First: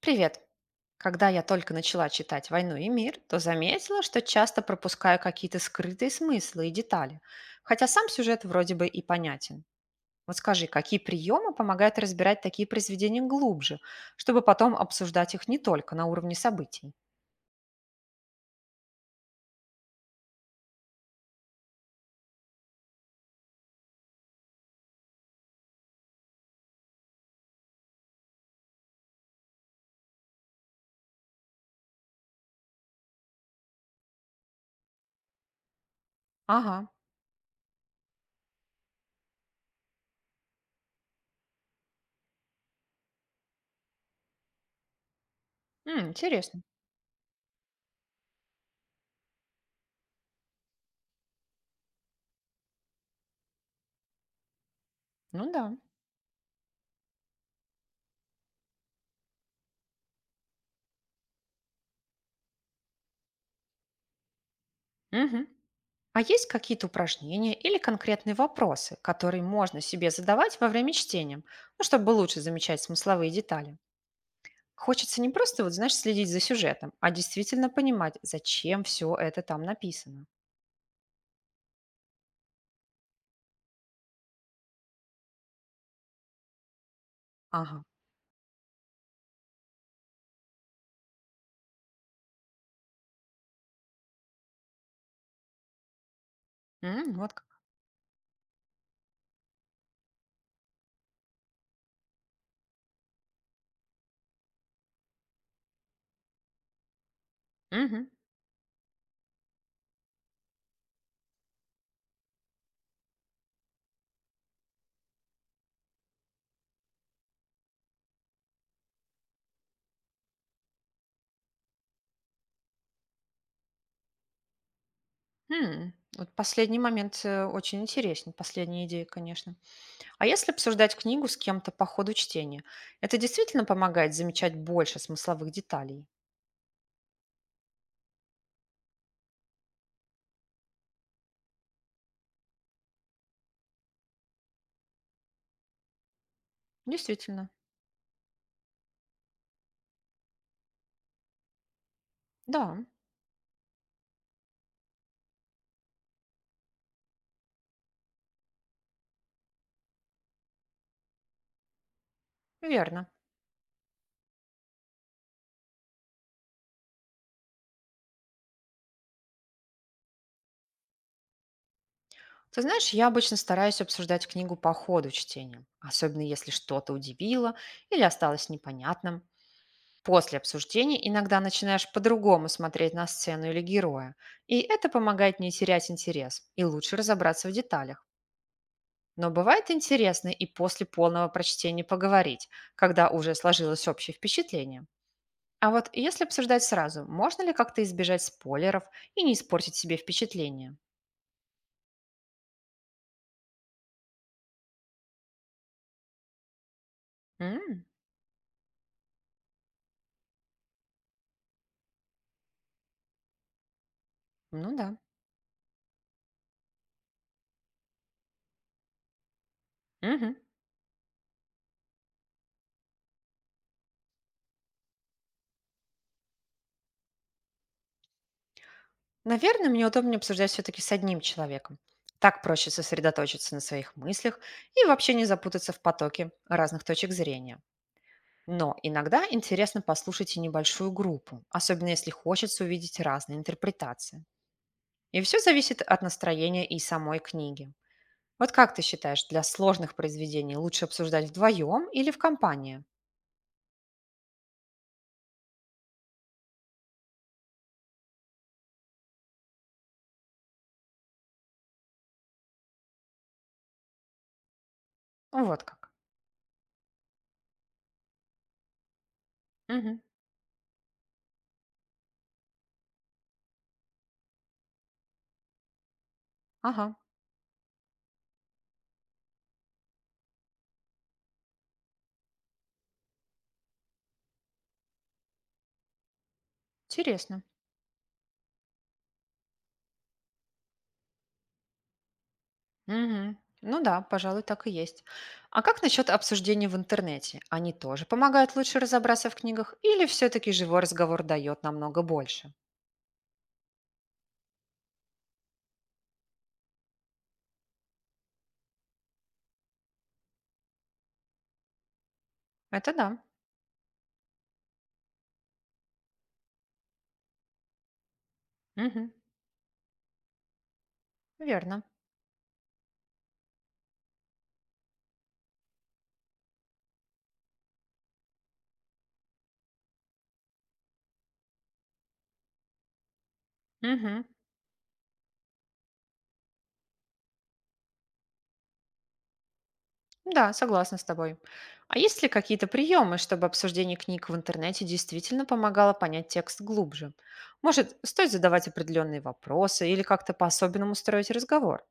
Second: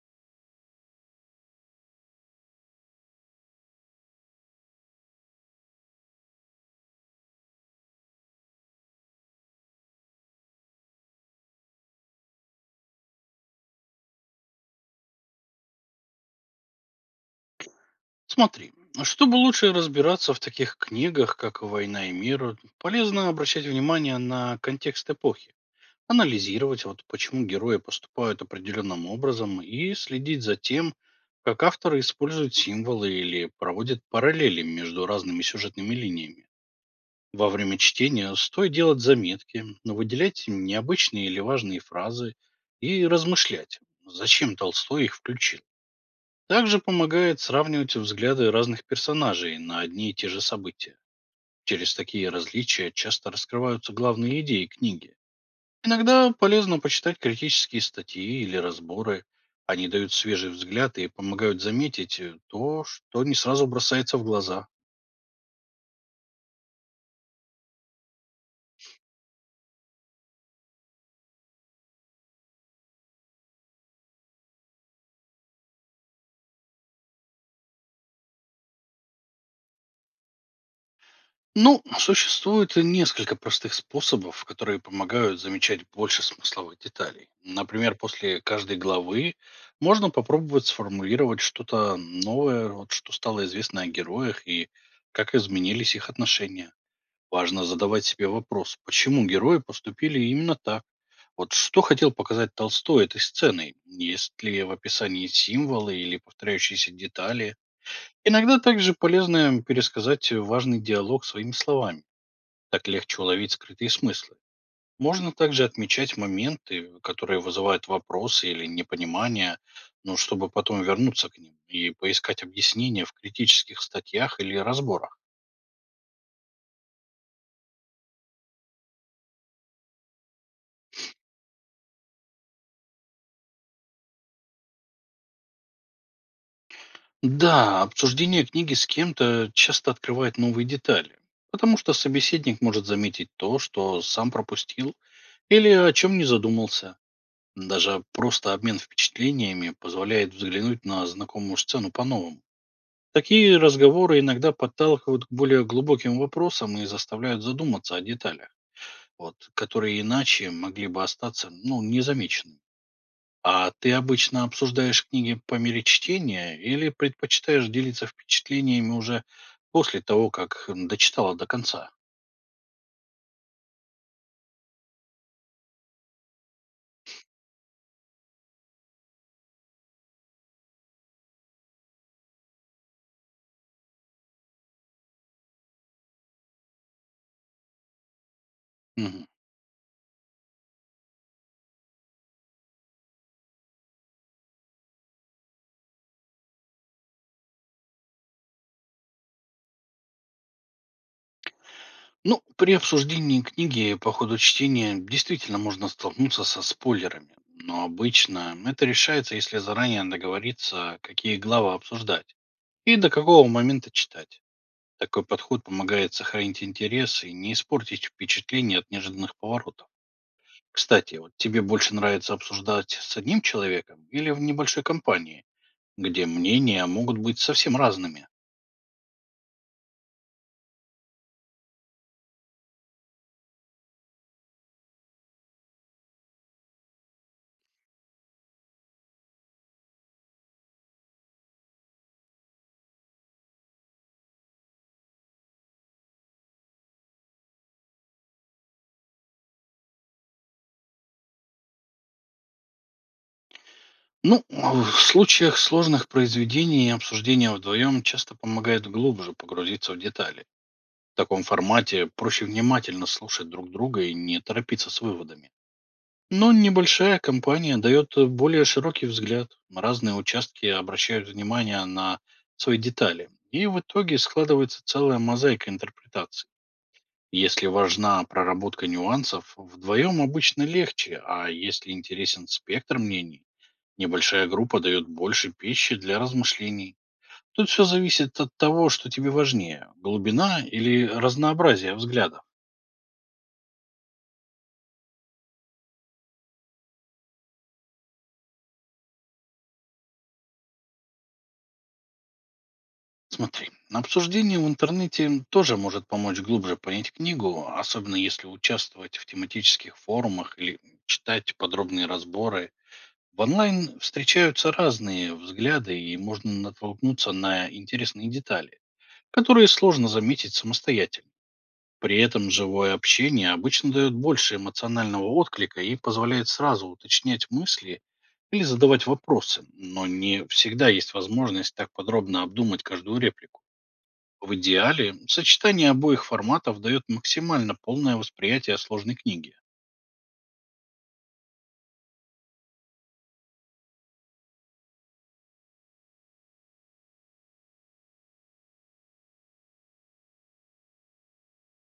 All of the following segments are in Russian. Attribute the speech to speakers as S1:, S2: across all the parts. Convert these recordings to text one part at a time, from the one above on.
S1: Привет! Когда я только начала читать «Войну и мир», то заметила, что часто пропускаю какие-то скрытые смыслы и детали, хотя сам сюжет вроде бы и понятен. Вот скажи, какие приемы помогают разбирать такие произведения глубже, чтобы потом обсуждать их не только на уровне событий?
S2: Смотри, а чтобы лучше разбираться в таких книгах, как «Война и мир», полезно обращать внимание на контекст эпохи, анализировать, вот почему герои поступают определенным образом и следить за тем, как авторы используют символы или проводят параллели между разными сюжетными линиями.
S1: Ага,
S2: Во время чтения стоит делать заметки, но выделять необычные или важные фразы и размышлять, зачем Толстой их включил.
S1: М, интересно.
S2: Также помогает сравнивать взгляды разных персонажей на одни и те же события. Через такие различия часто раскрываются главные идеи книги.
S1: Ну да.
S2: Иногда полезно почитать критические статьи или разборы. Они дают свежий взгляд и помогают заметить то, что не сразу бросается в глаза.
S1: Мгм. А есть какие-то упражнения или конкретные вопросы, которые можно себе задавать во время чтения, ну, чтобы лучше замечать смысловые детали? Хочется не просто, вот знаешь, следить за сюжетом, а действительно понимать, зачем все это там написано.
S2: Ну, существует несколько простых способов, которые помогают замечать больше смысловых деталей.
S1: Ага.
S2: Например, после каждой главы можно попробовать сформулировать что-то новое, вот что стало известно о героях и как изменились их отношения.
S1: М, вот как.
S2: Важно задавать себе вопрос, почему герои поступили именно так. Вот что хотел показать Толстой этой сценой? Есть ли в описании символы или повторяющиеся детали?
S1: Мгм.
S2: Иногда также полезно пересказать важный диалог своими словами, так легче уловить скрытые смыслы. Можно также отмечать моменты, которые вызывают вопросы или непонимание, но чтобы потом вернуться к ним и поискать объяснения в критических статьях или разборах.
S1: М. Вот последний момент очень интересен, последняя идея, конечно. А если обсуждать книгу с кем-то по ходу чтения, это действительно помогает замечать больше смысловых деталей?
S2: Да, обсуждение книги с кем-то часто открывает новые детали, потому что собеседник может заметить то, что сам пропустил или о чем не задумался.
S1: Действительно.
S2: Даже просто обмен впечатлениями позволяет взглянуть на знакомую сцену по-новому.
S1: Да,
S2: Такие разговоры иногда подталкивают к более глубоким вопросам и заставляют задуматься о деталях, вот, которые иначе могли бы остаться ну, незамеченными.
S1: верно.
S2: А ты обычно обсуждаешь книги по мере чтения или предпочитаешь делиться впечатлениями уже после того, как дочитала до конца?
S1: Ты знаешь, я обычно стараюсь обсуждать книгу по ходу чтения, особенно если что-то удивило или осталось непонятным. После обсуждений иногда начинаешь по-другому смотреть на сцену или героя, и это помогает не терять интерес и лучше разобраться в деталях.
S2: Мгм.
S1: Но бывает интересно и после полного прочтения поговорить, когда уже сложилось общее впечатление. А вот если обсуждать сразу, можно ли как-то избежать спойлеров и не испортить себе впечатление?
S2: Ну, при обсуждении книги по ходу чтения действительно можно столкнуться со спойлерами,
S1: М,
S2: но обычно это решается, если заранее договориться, какие главы обсуждать и до какого момента читать.
S1: ну да.
S2: Такой подход помогает сохранить интерес и не испортить впечатление от неожиданных поворотов.
S1: Мгм.
S2: Кстати, вот тебе больше нравится обсуждать с одним человеком или в небольшой компании, где мнения могут быть совсем разными?
S1: Наверное, мне удобнее обсуждать все-таки с одним человеком. Так проще сосредоточиться на своих мыслях и вообще не запутаться в потоке разных точек зрения. Но иногда интересно послушать и небольшую группу, особенно если хочется увидеть разные интерпретации. И все зависит от настроения и самой книги. Вот как ты считаешь, для сложных произведений лучше обсуждать вдвоем или в компании?
S2: Ну, а в случаях сложных произведений обсуждение вдвоем часто помогает глубже погрузиться в детали. В таком формате проще внимательно слушать друг друга и не торопиться с выводами.
S1: Вот как.
S2: Но небольшая компания дает более широкий взгляд.
S1: Мгм.
S2: Разные участки обращают внимание на свои детали. И в итоге складывается целая мозаика интерпретаций.
S1: Ага,
S2: Если важна проработка нюансов, вдвоем обычно легче, а если интересен спектр мнений, небольшая группа дает больше пищи для размышлений.
S1: интересно.
S2: Тут все зависит от того, что тебе важнее — глубина или разнообразие взглядов.
S1: Мгм. Ну да, пожалуй, так и есть. А как насчет обсуждений в интернете? Они тоже помогают лучше разобраться в книгах? Или все-таки живой разговор дает намного больше?
S2: Смотри, обсуждение в интернете тоже может помочь глубже понять книгу, особенно если участвовать в тематических форумах или читать подробные разборы.
S1: Это да.
S2: В онлайн встречаются разные взгляды и можно натолкнуться на интересные детали,
S1: Мгм.
S2: которые сложно заметить самостоятельно.
S1: Верно.
S2: При этом живое общение обычно дает больше эмоционального отклика и позволяет сразу уточнять мысли или задавать вопросы, но не всегда есть возможность так подробно обдумать каждую реплику.
S1: Мгм.
S2: В идеале сочетание обоих форматов дает максимально полное восприятие сложной книги.
S1: Да, согласна с тобой. А есть ли какие-то приемы, чтобы обсуждение книг в интернете действительно помогало понять текст глубже? Может, стоит задавать определенные вопросы или как-то по-особенному строить разговор?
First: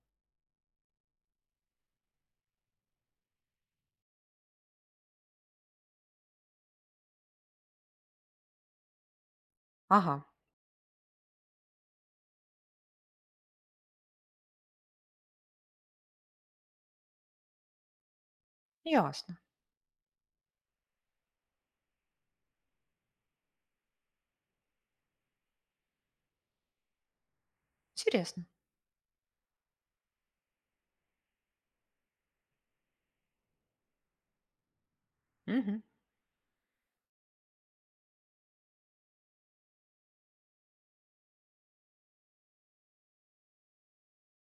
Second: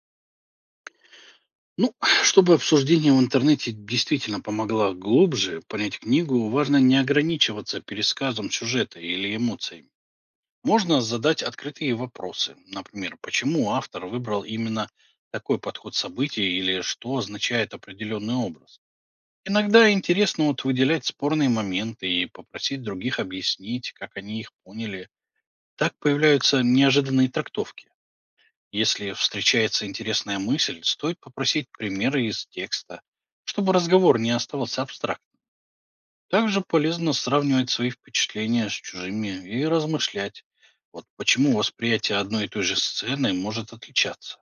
S2: Ну, чтобы обсуждение в интернете действительно помогло глубже понять книгу, важно не ограничиваться пересказом сюжета или эмоциями.
S1: Ага,
S2: Можно задать открытые вопросы, например, почему автор выбрал именно такой подход событий или что означает определенный образ.
S1: ясно.
S2: Иногда интересно вот выделять спорные моменты и попросить других объяснить, как они их поняли. Так появляются неожиданные трактовки.
S1: Интересно.
S2: Если встречается интересная мысль, стоит попросить примеры из текста, чтобы разговор не оставался абстрактным.
S1: Мгм.
S2: Также полезно сравнивать свои впечатления с чужими и размышлять, вот почему восприятие одной и той же сцены может отличаться.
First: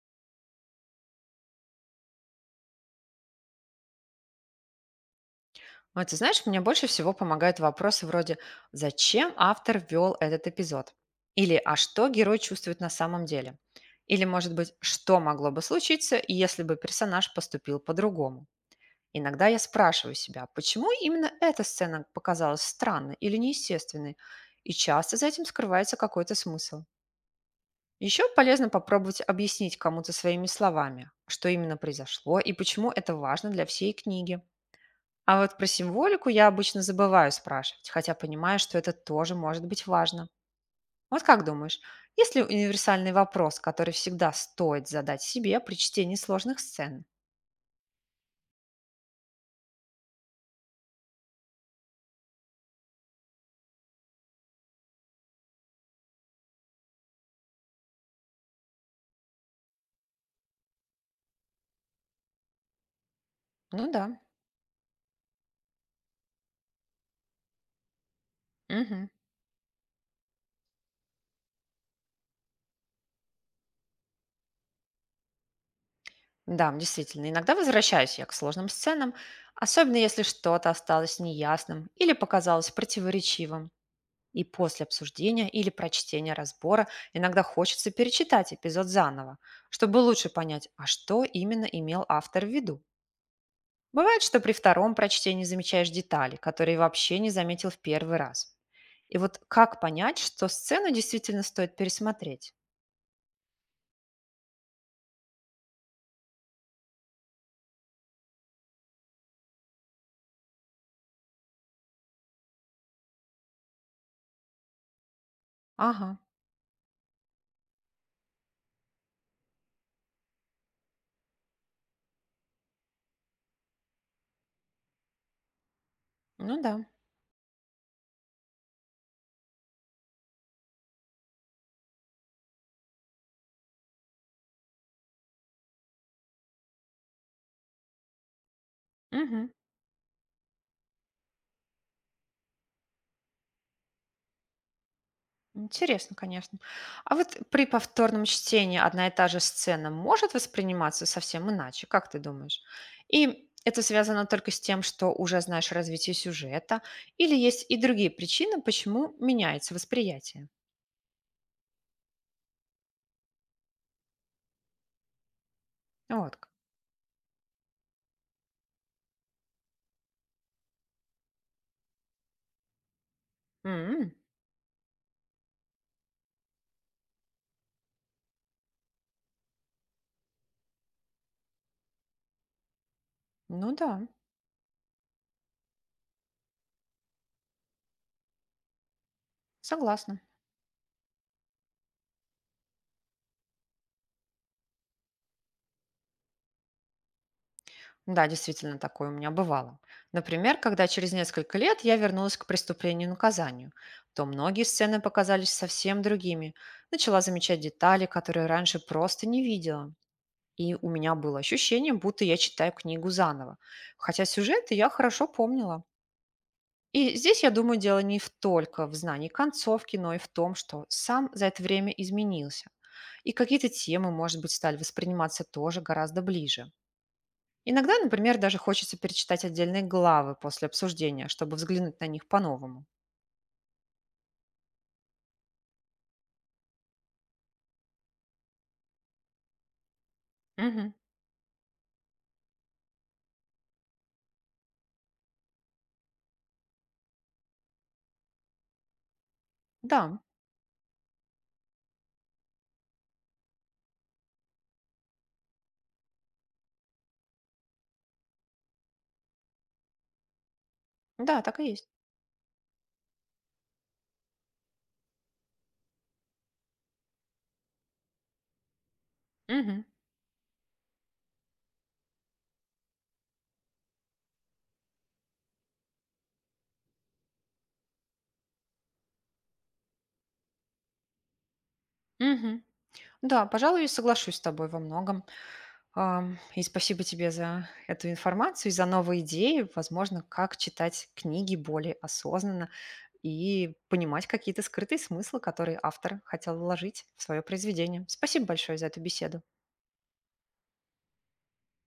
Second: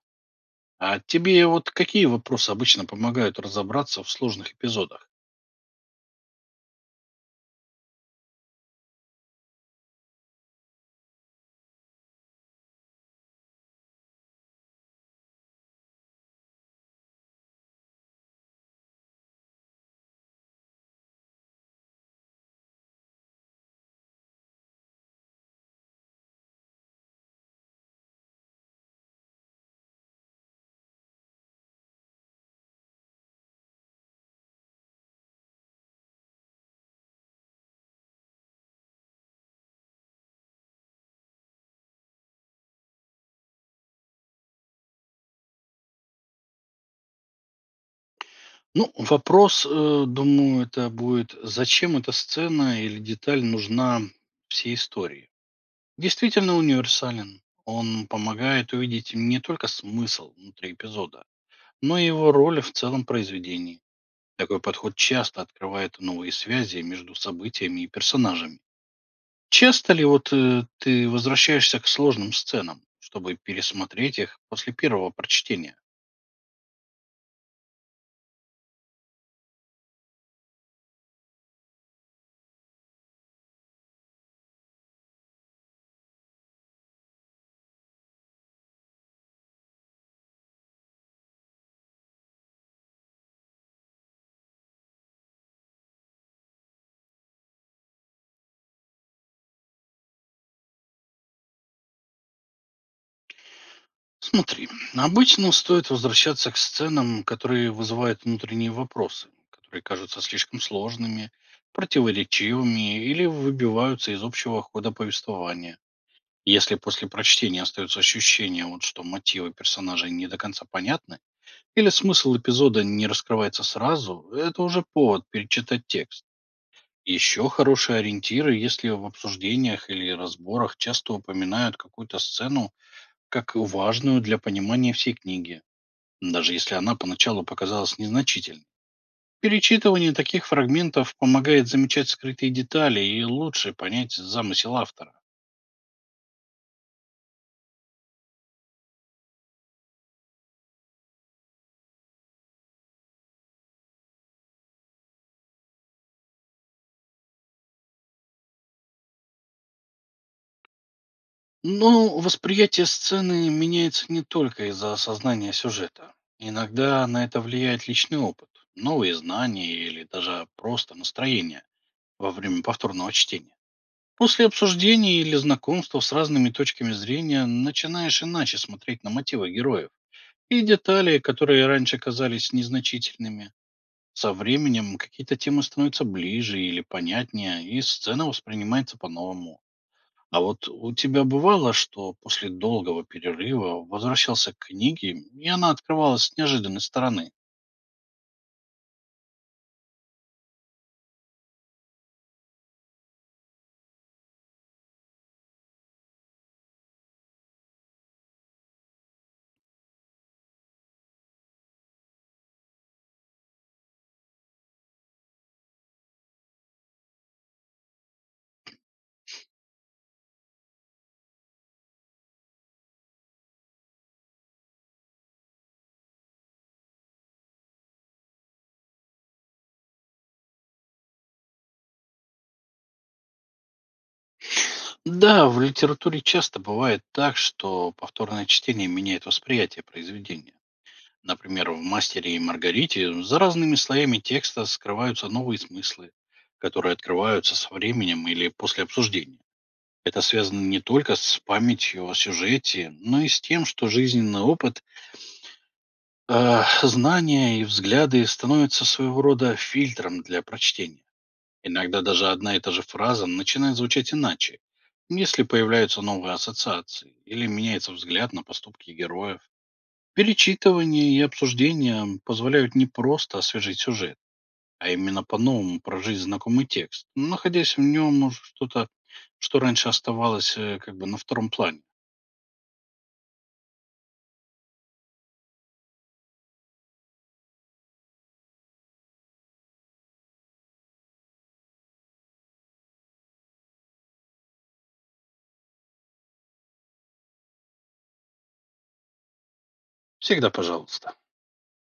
S2: А тебе вот какие вопросы обычно помогают разобраться в сложных эпизодах?
S1: А ты знаешь, мне больше всего помогают вопросы вроде «Зачем автор ввел этот эпизод?» Или «А что герой чувствует на самом деле?» Или, может быть, «Что могло бы случиться, если бы персонаж поступил по-другому?» Иногда я спрашиваю себя, почему именно эта сцена показалась странной или неестественной, и часто за этим скрывается какой-то смысл. Еще полезно попробовать объяснить кому-то своими словами, что именно произошло и почему это важно для всей книги. А вот про символику я обычно забываю спрашивать, хотя понимаю, что это тоже может быть важно. Вот как думаешь, есть ли универсальный вопрос, который всегда стоит задать себе при чтении сложных сцен?
S2: Ну, вопрос, думаю, это будет, зачем эта сцена или деталь нужна всей истории? Действительно универсален. Он помогает увидеть не только смысл внутри эпизода, но и его роль в целом произведении.
S1: Ну да.
S2: Такой подход часто открывает новые связи между событиями и персонажами.
S1: Мгм.
S2: Часто ли вот ты возвращаешься к сложным сценам, чтобы пересмотреть их после первого прочтения?
S1: Да, действительно. Иногда возвращаюсь я к сложным сценам, особенно если что-то осталось неясным или показалось противоречивым. И после обсуждения или прочтения разбора иногда хочется перечитать эпизод заново, чтобы лучше понять, а что именно имел автор в виду. Бывает, что при втором прочтении замечаешь детали, которые вообще не заметил в первый раз. И вот как понять, что сцену действительно стоит пересмотреть?
S2: Смотри, обычно стоит возвращаться к сценам, которые вызывают внутренние вопросы, которые кажутся слишком сложными, противоречивыми или выбиваются из общего хода повествования.
S1: Ага,
S2: Если после прочтения остается ощущение, вот, что мотивы персонажей не до конца понятны, или смысл эпизода не раскрывается сразу, это уже повод перечитать текст.
S1: ну да.
S2: Еще хорошие ориентиры, если в обсуждениях или разборах часто упоминают какую-то сцену как важную для понимания всей книги, даже если она поначалу показалась незначительной.
S1: Мгм.
S2: Перечитывание таких фрагментов помогает замечать скрытые детали и лучше понять замысел автора.
S1: Интересно, конечно. А вот при повторном чтении одна и та же сцена может восприниматься совсем иначе, как ты думаешь? И это связано только с тем, что уже знаешь развитие сюжета, или есть и другие причины, почему меняется восприятие?
S2: Но восприятие сцены меняется не только из-за осознания сюжета.
S1: Вот как.
S2: Иногда на это влияет личный опыт, новые знания или даже просто настроение во время повторного чтения.
S1: М,
S2: После обсуждения или знакомства с разными точками зрения начинаешь иначе смотреть на мотивы героев и детали, которые раньше казались незначительными.
S1: ну да,
S2: Со временем какие-то темы становятся ближе или понятнее, и сцена воспринимается по-новому.
S1: согласна.
S2: А вот у тебя бывало, что после долгого перерыва возвращался к книге, и она открывалась с неожиданной стороны?
S1: Да, действительно, такое у меня бывало. Например, когда через несколько лет я вернулась к преступлению и наказанию, то многие сцены показались совсем другими. Начала замечать детали, которые раньше просто не видела. И у меня было ощущение, будто я читаю книгу заново. Хотя сюжеты я хорошо помнила. И здесь, я думаю, дело не в только в знании концовки, но и в том, что сам за это время изменился. И какие-то темы, может быть, стали восприниматься тоже гораздо ближе. Иногда, например, даже хочется перечитать отдельные главы после обсуждения, чтобы взглянуть на них по-новому.
S2: Да, в литературе часто бывает так, что повторное чтение меняет восприятие произведения.
S1: Мгм.
S2: Например, в «Мастере и Маргарите» за разными слоями текста скрываются новые смыслы, которые открываются со временем или после обсуждения.
S1: Да,
S2: Это связано не только с памятью о сюжете, но и с тем, что жизненный опыт, знания и взгляды становятся своего рода фильтром для прочтения.
S1: да, так и есть.
S2: Иногда даже одна и та же фраза начинает звучать иначе, если появляются новые ассоциации или меняется взгляд на поступки героев.
S1: Мгм.
S2: Перечитывание и обсуждение позволяют не просто освежить сюжет, а именно по-новому прожить знакомый текст, находясь в нем что-то, что раньше оставалось как бы на втором плане.
S1: Мгм. Да, пожалуй, соглашусь с тобой во многом. И спасибо тебе за эту информацию, и за новые идеи, возможно, как читать книги более осознанно и понимать какие-то скрытые смыслы, которые автор хотел вложить в свое произведение. Спасибо большое за эту беседу.
S2: Всегда пожалуйста.